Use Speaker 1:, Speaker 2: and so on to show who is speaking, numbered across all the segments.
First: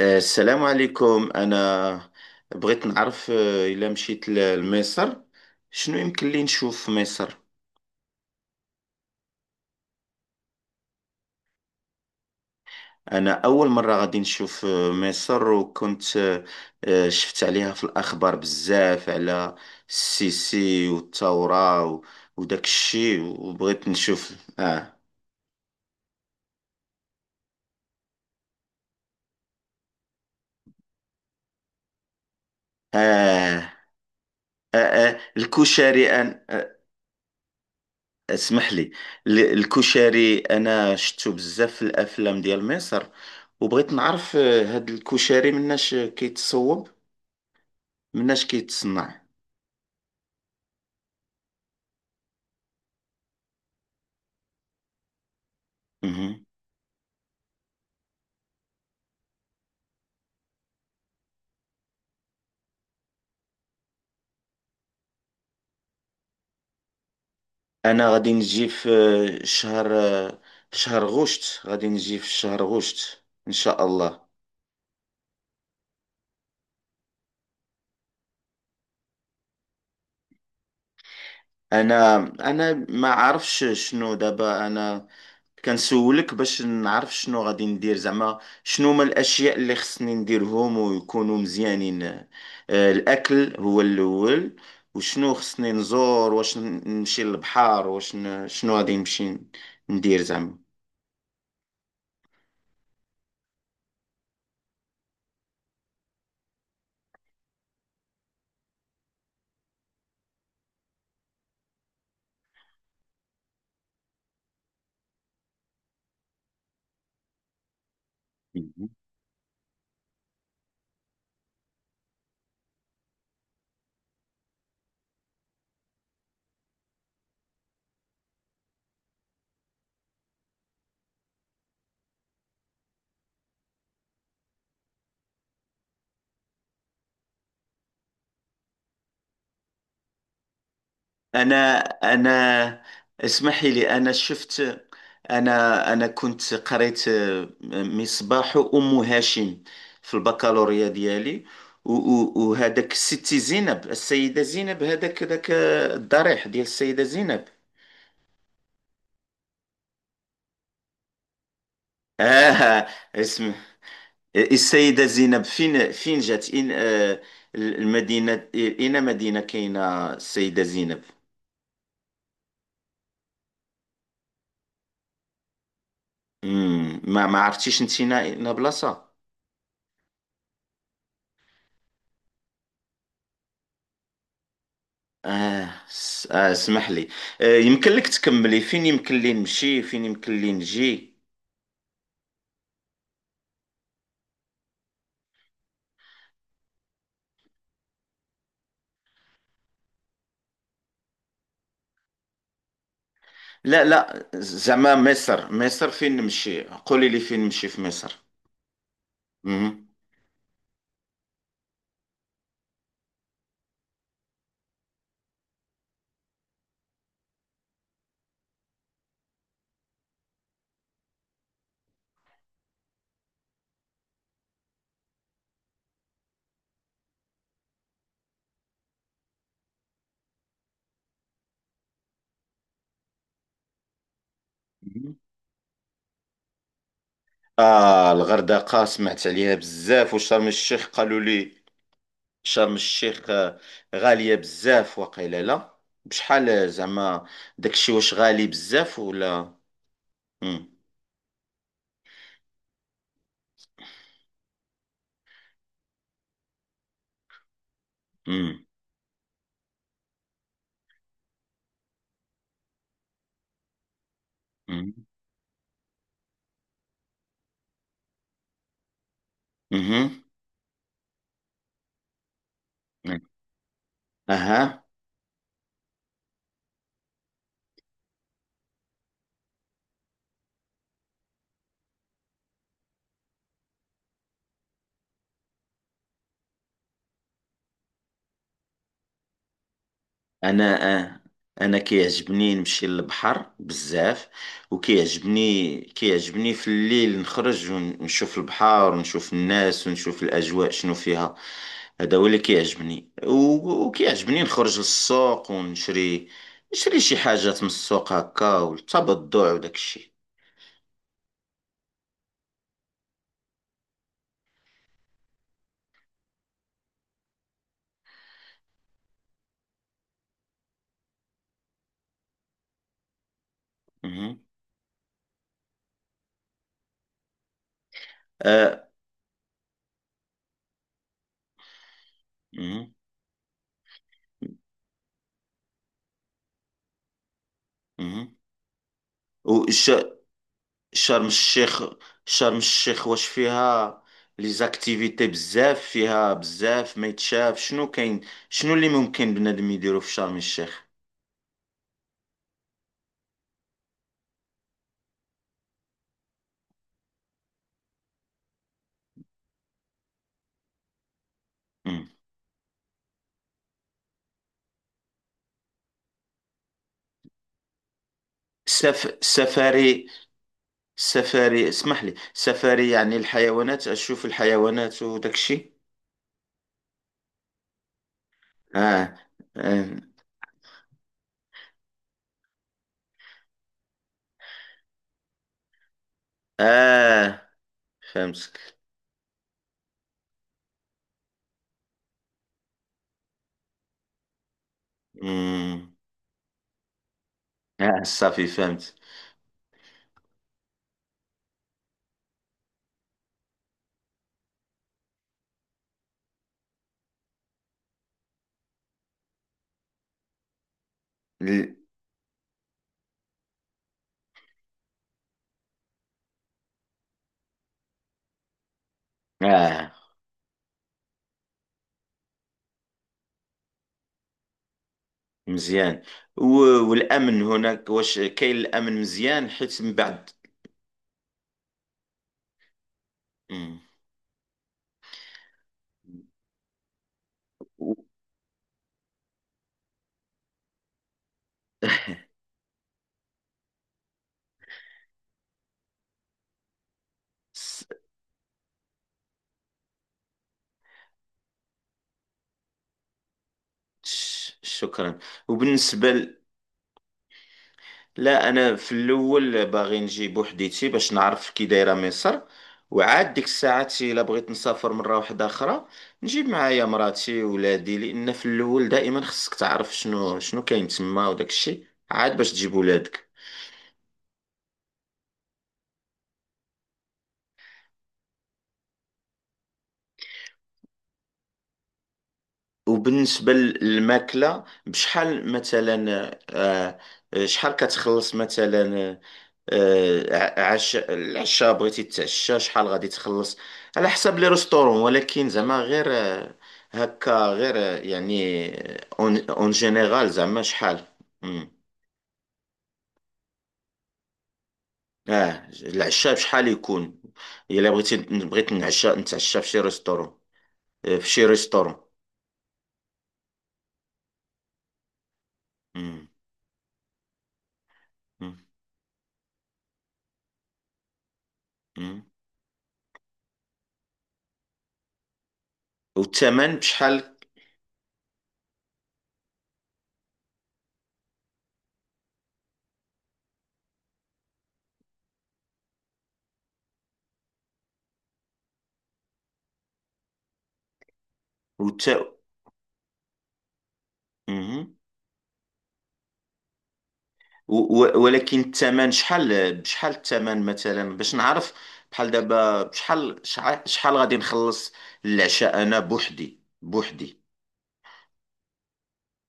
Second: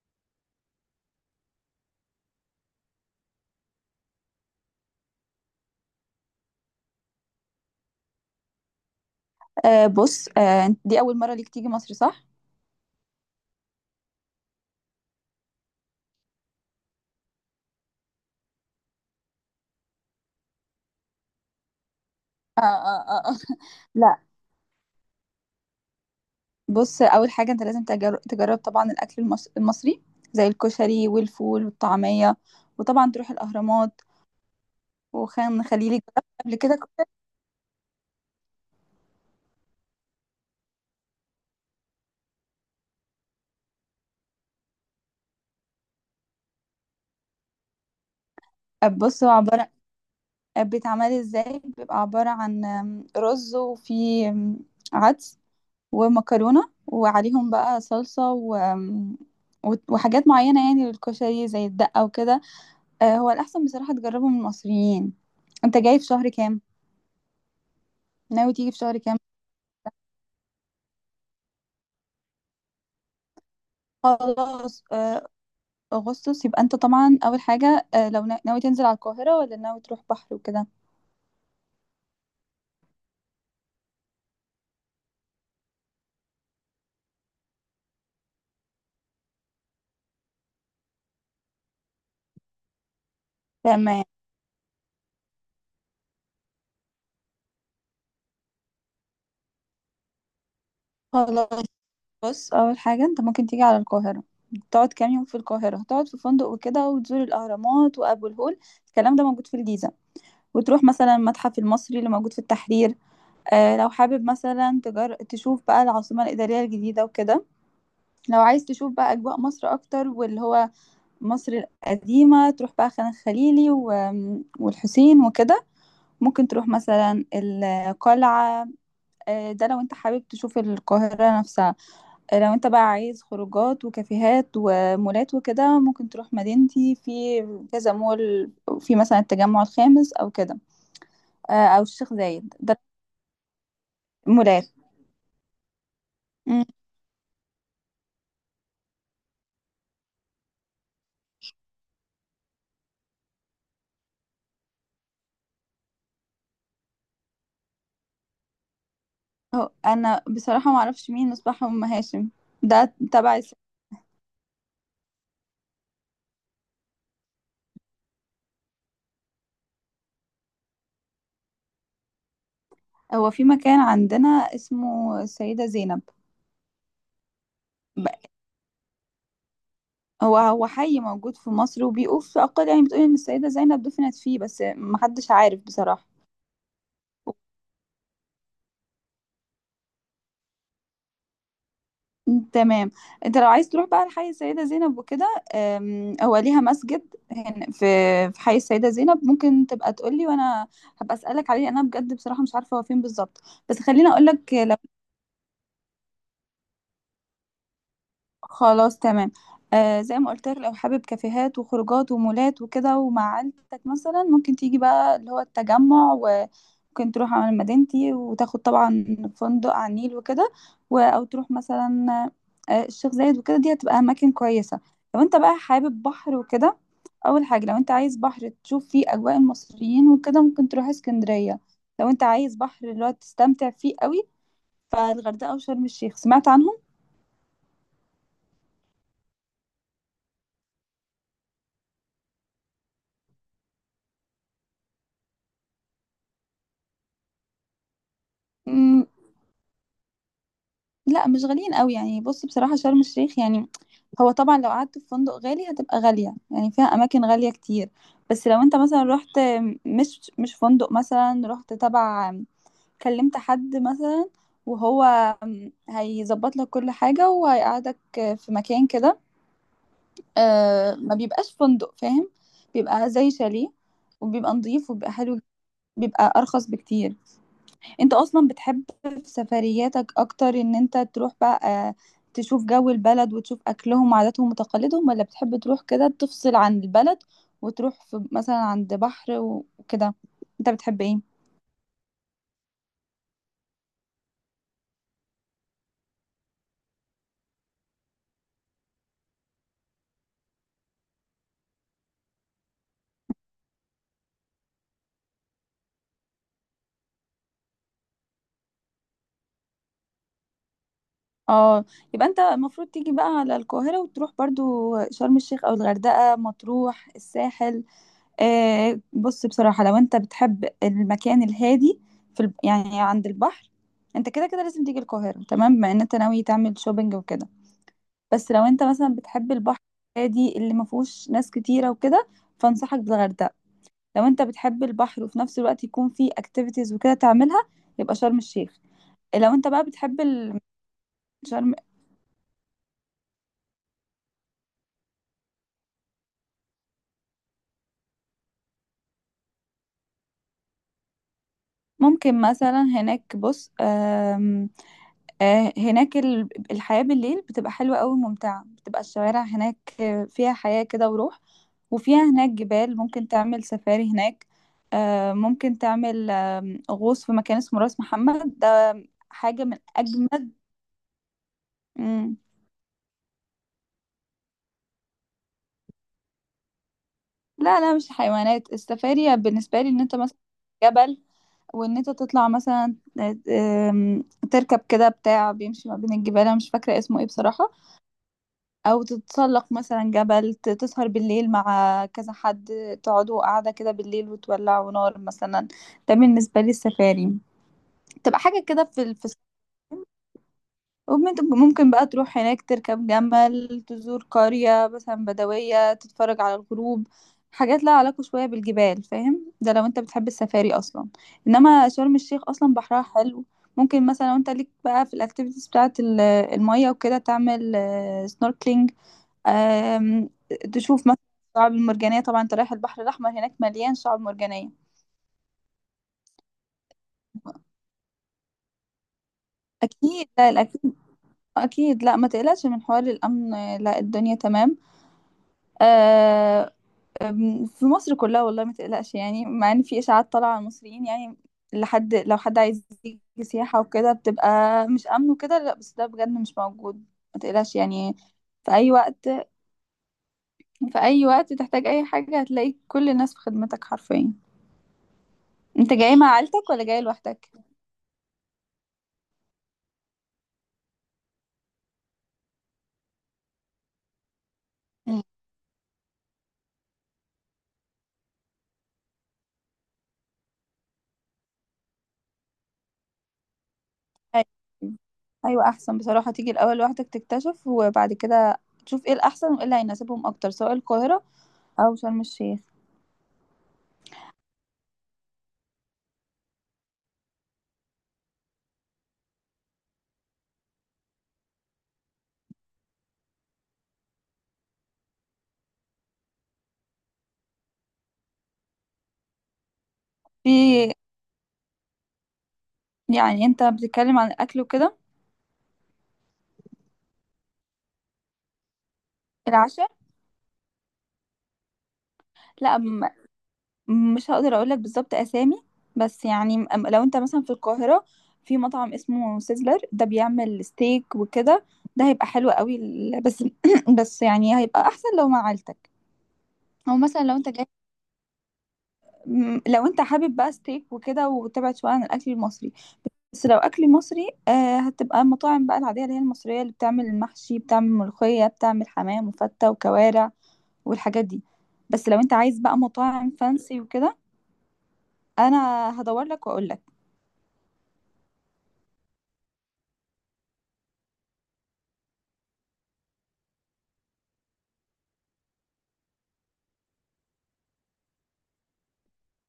Speaker 1: السلام عليكم. أنا بغيت نعرف، إلا مشيت لمصر، شنو يمكن لي نشوف في مصر؟
Speaker 2: بص، دي أول مرة ليك تيجي مصر صح؟
Speaker 1: أنا أول مرة غادي نشوف مصر. وكنت آه، آه، شفت عليها في الأخبار بزاف على السيسي والثورة
Speaker 2: آه
Speaker 1: وداك
Speaker 2: آه
Speaker 1: الشي،
Speaker 2: آه. آه.
Speaker 1: وبغيت
Speaker 2: لا.
Speaker 1: نشوف. آه
Speaker 2: بص، أول حاجة أنت لازم تجرب طبعا الأكل المصري، زي الكشري والفول والطعمية، وطبعا تروح
Speaker 1: آه,
Speaker 2: الأهرامات
Speaker 1: آه, آه
Speaker 2: وخان خليلي.
Speaker 1: الكشري
Speaker 2: جربت
Speaker 1: أن
Speaker 2: قبل
Speaker 1: آه،
Speaker 2: كده كشري؟
Speaker 1: اسمح لي. الكشري انا شفتو بزاف في الافلام ديال مصر، وبغيت نعرف هاد الكشري مناش كيتصوب، مناش كيتصنع.
Speaker 2: بص، هو عبارة بيتعمل ازاي. بيبقى عبارة عن رز، وفي عدس
Speaker 1: مهم.
Speaker 2: ومكرونة، وعليهم بقى صلصة و... آم، وحاجات معينة يعني للكشري زي الدقة وكده. هو الأحسن بصراحة تجربه من المصريين. انت جاي في شهر كام؟
Speaker 1: انا غادي
Speaker 2: ناوي
Speaker 1: نجي
Speaker 2: تيجي في
Speaker 1: في
Speaker 2: شهر كام؟
Speaker 1: آه، شهر آه، في شهر غشت غادي نجي، في شهر غشت ان شاء الله.
Speaker 2: خلاص أغسطس. يبقى انت طبعا أول حاجة، لو ناوي تنزل على القاهرة، ولا ناوي تروح بحر وكده.
Speaker 1: انا انا ما عارفش شنو دابا. انا كنسولك باش نعرف شنو غادي ندير زعما، شنو هما الاشياء اللي خصني نديرهم ويكونوا مزيانين. الاكل هو
Speaker 2: تمام،
Speaker 1: الاول، وشنو خصني نزور، واش نمشي للبحر، واش شنو غادي نمشي ندير زعما.
Speaker 2: خلاص. بص، أول حاجة انت ممكن تيجي على القاهرة، تقعد كام يوم في القاهرة، تقعد في فندق وكده وتزور الأهرامات وأبو الهول. الكلام ده موجود في الجيزة. وتروح مثلا المتحف المصري اللي موجود في التحرير. لو حابب مثلا تشوف بقى العاصمة الإدارية الجديدة وكده. لو عايز تشوف بقى أجواء مصر أكتر، واللي هو مصر القديمة، تروح بقى خان الخليلي والحسين وكده. ممكن تروح مثلا القلعة. ده لو انت حابب تشوف القاهرة نفسها. لو انت بقى عايز خروجات وكافيهات ومولات وكده، ممكن تروح مدينتي، في كذا مول، في مثلا التجمع الخامس أو كده،
Speaker 1: أنا
Speaker 2: أو الشيخ زايد ده.
Speaker 1: أنا اسمحي لي. أنا
Speaker 2: مولات.
Speaker 1: شفت أنا أنا كنت
Speaker 2: مم.
Speaker 1: قريت مصباح أم هاشم في البكالوريا ديالي. وهذاك ستي زينب، السيدة زينب، هذاك ذاك آه، الضريح ديال السيدة زينب.
Speaker 2: أنا بصراحة معرفش مين مصباح أم هاشم.
Speaker 1: آه
Speaker 2: ده تبع
Speaker 1: اسم السيدة زينب، فين جات، إن آه المدينة؟ مدينة كاينة السيدة زينب؟
Speaker 2: هو في مكان عندنا اسمه السيدة زينب.
Speaker 1: ما عرفتيش انت،
Speaker 2: ب-
Speaker 1: نا بلاصة؟
Speaker 2: هو حي موجود في مصر، وبيقول في أقل يعني بتقول إن السيدة زينب دفنت فيه، بس محدش عارف بصراحة.
Speaker 1: اسمح لي. يمكن لك تكملي فين يمكن لي نمشي، فين يمكن لي نجي؟
Speaker 2: تمام. انت لو عايز تروح بقى لحي السيدة زينب وكده، هو ليها مسجد هنا في في حي السيدة زينب. ممكن تبقى تقولي وانا هبقى اسألك عليه، انا بجد بصراحة مش عارفة هو فين بالظبط. بس
Speaker 1: لا،
Speaker 2: خليني
Speaker 1: لا،
Speaker 2: اقولك.
Speaker 1: زعما مصر، فين نمشي؟ قولي لي فين نمشي في مصر.
Speaker 2: خلاص، تمام.
Speaker 1: مهم.
Speaker 2: آه، زي ما قلت لك، لو حابب كافيهات وخروجات ومولات وكده، ومع عيلتك مثلا، ممكن تيجي بقى اللي هو التجمع، وممكن تروح على مدينتي وتاخد طبعا فندق على النيل وكده، او تروح مثلا آه الشيخ زايد وكده، دي هتبقى اماكن كويسة. لو انت بقى حابب بحر وكده، اول حاجة لو انت عايز بحر تشوف فيه اجواء المصريين وكده، ممكن تروح اسكندرية. لو انت عايز بحر اللي هو تستمتع فيه قوي،
Speaker 1: مهم.
Speaker 2: فالغردقة وشرم الشيخ سمعت عنهم.
Speaker 1: الغردقة سمعت عليها بزاف، وشرم الشيخ قالوا لي شرم الشيخ غالية بزاف، وقيلا لا. بشحال زعما؟ داكشي واش غالي بزاف ولا؟ مم.
Speaker 2: لا، مش غاليين قوي يعني. بص بصراحة شرم الشيخ يعني، هو طبعا لو قعدت في فندق غالي هتبقى غالية، يعني فيها أماكن غالية كتير. بس لو
Speaker 1: مم.
Speaker 2: انت مثلا رحت، مش فندق، مثلا رحت تبع، كلمت حد مثلا
Speaker 1: مم.
Speaker 2: وهو هيظبط لك كل حاجة وهيقعدك في مكان كده.
Speaker 1: مهم.
Speaker 2: ما بيبقاش فندق، فاهم؟ بيبقى زي شاليه، وبيبقى
Speaker 1: اها.
Speaker 2: نظيف وبيبقى حلو. بيبقى أرخص بكتير. انت اصلا بتحب في سفرياتك اكتر ان انت تروح بقى، آه، تشوف جو البلد وتشوف اكلهم وعاداتهم وتقاليدهم، ولا بتحب تروح كده تفصل عن البلد، وتروح في مثلا عند بحر وكده؟ انت
Speaker 1: انا
Speaker 2: بتحب
Speaker 1: آه،
Speaker 2: ايه؟
Speaker 1: انا كيعجبني نمشي للبحر بزاف، وكيعجبني كيعجبني في الليل نخرج ونشوف البحر، ونشوف الناس، ونشوف الاجواء شنو فيها. هذا هو اللي كيعجبني، وكيعجبني نخرج للسوق، ونشري نشري شي حاجات من السوق هكا، والتبضع وداك الشيء.
Speaker 2: اه، يبقى انت المفروض تيجي بقى على القاهرة، وتروح برضو شرم الشيخ او الغردقة، مطروح، الساحل. آه، بص بصراحة لو انت بتحب المكان الهادي، يعني عند البحر، انت
Speaker 1: مهم.
Speaker 2: كده كده لازم تيجي القاهرة تمام، بما ان انت ناوي تعمل شوبينج وكده. بس لو انت
Speaker 1: آه.
Speaker 2: مثلا بتحب البحر الهادي اللي ما فيهوش ناس كتيره وكده،
Speaker 1: مهم.
Speaker 2: فانصحك بالغردقه. لو انت بتحب البحر، وفي نفس الوقت يكون فيه اكتيفيتيز وكده تعملها، يبقى
Speaker 1: مهم.
Speaker 2: شرم الشيخ. لو انت بقى
Speaker 1: وش
Speaker 2: بتحب
Speaker 1: شرم
Speaker 2: شرم،
Speaker 1: الشيخ شرم الشيخ واش فيها لي زاكتيفيتي بزاف، فيها بزاف ما يتشاف، شنو كاين، شنو اللي ممكن بنادم يديرو في شرم الشيخ؟
Speaker 2: ممكن مثلا هناك، بص آم، آه، هناك الحياه بالليل بتبقى حلوه قوي وممتعه، بتبقى الشوارع هناك فيها حياه كده وروح،
Speaker 1: مم.
Speaker 2: وفيها هناك جبال ممكن تعمل سفاري هناك. ممكن تعمل غوص في مكان اسمه راس محمد،
Speaker 1: سف...
Speaker 2: حاجة من
Speaker 1: سفاري
Speaker 2: أجمد.
Speaker 1: سفاري اسمح لي.
Speaker 2: مم.
Speaker 1: سفاري يعني الحيوانات، اشوف الحيوانات وداك الشيء؟
Speaker 2: لا لا، مش حيوانات.
Speaker 1: اه.
Speaker 2: السفاري بالنسبة لي
Speaker 1: اه.
Speaker 2: إن أنت مثلا جبل، وإن أنت تطلع مثلا، آم، تركب كده بتاع بيمشي ما بين الجبال، أنا مش فاكرة اسمه إيه
Speaker 1: آه.
Speaker 2: بصراحة.
Speaker 1: فهمتك.
Speaker 2: أو تتسلق مثلا جبل، تسهر بالليل مع كذا حد، تقعدوا قاعدة كده بالليل وتولعوا نار مثلا.
Speaker 1: مم.
Speaker 2: ده بالنسبة لي السفاري.
Speaker 1: اه،
Speaker 2: تبقى
Speaker 1: صافي،
Speaker 2: حاجة كده
Speaker 1: فهمت.
Speaker 2: في في الصحراء، ممكن بقى تروح هناك، تركب جمل، تزور قرية مثلا بدوية، تتفرج على الغروب، حاجات لها علاقة شوية بالجبال، فاهم؟ ده لو انت بتحب السفاري اصلا.
Speaker 1: ال-
Speaker 2: انما شرم الشيخ اصلا بحرها حلو، ممكن مثلا لو انت ليك بقى في الاكتيفيتيز بتاعة المية وكده، تعمل سنوركلينج،
Speaker 1: اه،
Speaker 2: تشوف مثلا الشعاب المرجانية. طبعا انت رايح البحر الأحمر، هناك مليان شعاب مرجانية.
Speaker 1: مزيان. و... والامن هناك، واش كاين الامن مزيان، حيت من
Speaker 2: أكيد،
Speaker 1: بعد؟
Speaker 2: لا الأكيد، أكيد لا ما تقلقش من حوار الأمن.
Speaker 1: مم.
Speaker 2: لا، الدنيا تمام. آه أم، في
Speaker 1: و-
Speaker 2: مصر كلها والله ما تقلقش، يعني مع ان في اشاعات طالعه على المصريين، يعني لحد لو حد عايز يجي سياحه وكده بتبقى مش امن وكده، لا، بس ده بجد مش موجود. ما تقلقش
Speaker 1: س-
Speaker 2: يعني، في اي وقت، في اي وقت تحتاج اي حاجه، هتلاقي كل الناس في خدمتك حرفيا.
Speaker 1: شكرا.
Speaker 2: انت
Speaker 1: وبالنسبة
Speaker 2: جاي مع عيلتك ولا جاي لوحدك؟
Speaker 1: لا، أنا في الأول باغي نجي بوحديتي باش نعرف كي دايرة مصر، وعاد ديك الساعات إلا بغيت نسافر مرة
Speaker 2: مم.
Speaker 1: واحدة أخرى، نجيب معايا مراتي ولادي، لأن في الأول دائما خصك تعرف شنو كاين تما وداك الشيء، عاد باش تجيب ولادك.
Speaker 2: أيوة. ايوه، احسن بصراحه تيجي الاول لوحدك تكتشف، وبعد كده تشوف ايه الاحسن وايه اللي هيناسبهم اكتر، سواء القاهره او شرم الشيخ.
Speaker 1: وبالنسبة للماكلة بشحال مثلا؟ آه، شحال كتخلص مثلا؟ آه، آه، عش العشاء، بغيتي تتعشى شحال غادي تخلص؟ على حسب لي ريستورون، ولكن زعما غير هكا، غير يعني اون جينيرال، زعما
Speaker 2: في،
Speaker 1: شحال؟ مم.
Speaker 2: يعني انت بتتكلم عن الاكل وكده؟
Speaker 1: اه، العشاء بشحال يكون؟ الا بغيت نتعشى في شي
Speaker 2: العشاء،
Speaker 1: ريستورون، في شي ريستورون.
Speaker 2: لا م- مش هقدر اقول لك بالظبط اسامي، بس
Speaker 1: مم.
Speaker 2: يعني، لو انت مثلا في القاهرة، في
Speaker 1: مم.
Speaker 2: مطعم اسمه سيزلر، ده بيعمل ستيك وكده، ده
Speaker 1: مم.
Speaker 2: هيبقى حلو قوي. بس بس يعني هيبقى احسن لو مع عيلتك.
Speaker 1: والثمن
Speaker 2: او
Speaker 1: بشحال؟
Speaker 2: مثلا لو انت جاي، لو انت حابب بقى ستيك وكده وتبعد شويه عن الاكل المصري. بس لو اكل مصري، هتبقى المطاعم بقى العاديه اللي هي المصريه، اللي بتعمل المحشي، بتعمل ملوخيه، بتعمل حمام وفته وكوارع والحاجات دي.
Speaker 1: والت...
Speaker 2: بس لو انت عايز بقى مطاعم فانسي وكده، انا هدور لك واقول لك.
Speaker 1: ولكن الثمن شحال، بشحال الثمن مثلا، باش نعرف. بحال دابا، بشحال شحال غادي نخلص العشاء، انا بوحدي بوحدي؟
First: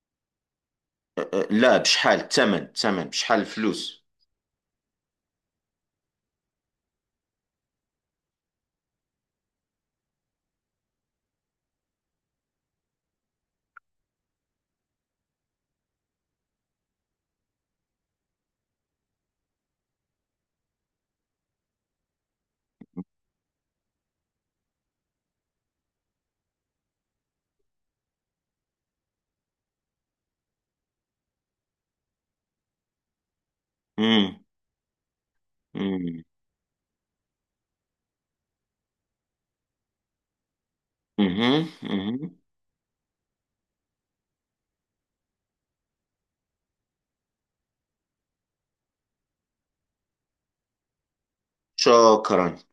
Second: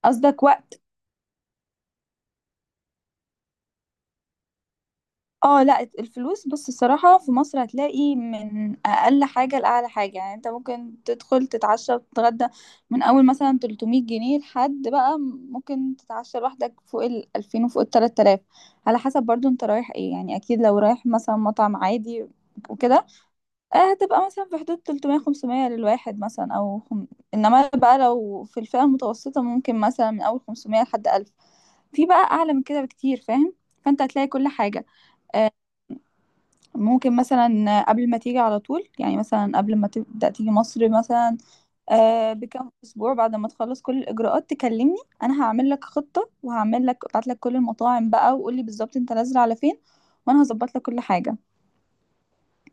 Speaker 2: قصدك وقت؟
Speaker 1: لا، بشحال الثمن بشحال، الفلوس.
Speaker 2: اه، لا، الفلوس. بص، الصراحة في مصر هتلاقي من اقل حاجة لاعلى حاجة. يعني انت ممكن تدخل تتعشى وتتغدى من اول مثلا 300 جنيه، لحد بقى ممكن تتعشى لوحدك فوق ال 2000 وفوق ال 3000، على حسب برضو انت رايح ايه. يعني اكيد لو رايح مثلا مطعم عادي وكده، هتبقى مثلا في حدود 300 500 للواحد مثلا، انما بقى لو في الفئة المتوسطة، ممكن مثلا من اول 500 لحد ألف. في بقى اعلى من كده بكتير، فاهم؟ فانت هتلاقي
Speaker 1: امم.
Speaker 2: كل حاجه. آه،
Speaker 1: امم.
Speaker 2: ممكن مثلا قبل ما تيجي على طول، يعني مثلا قبل ما تبدا تيجي مصر مثلا،
Speaker 1: اها، اها،
Speaker 2: بكام اسبوع بعد ما تخلص كل الاجراءات، تكلمني. انا هعمل لك خطه، وهعمل لك، ابعت لك كل المطاعم بقى، وقول لي بالظبط انت نازله على فين وانا هظبط لك كل حاجه.
Speaker 1: شكرا.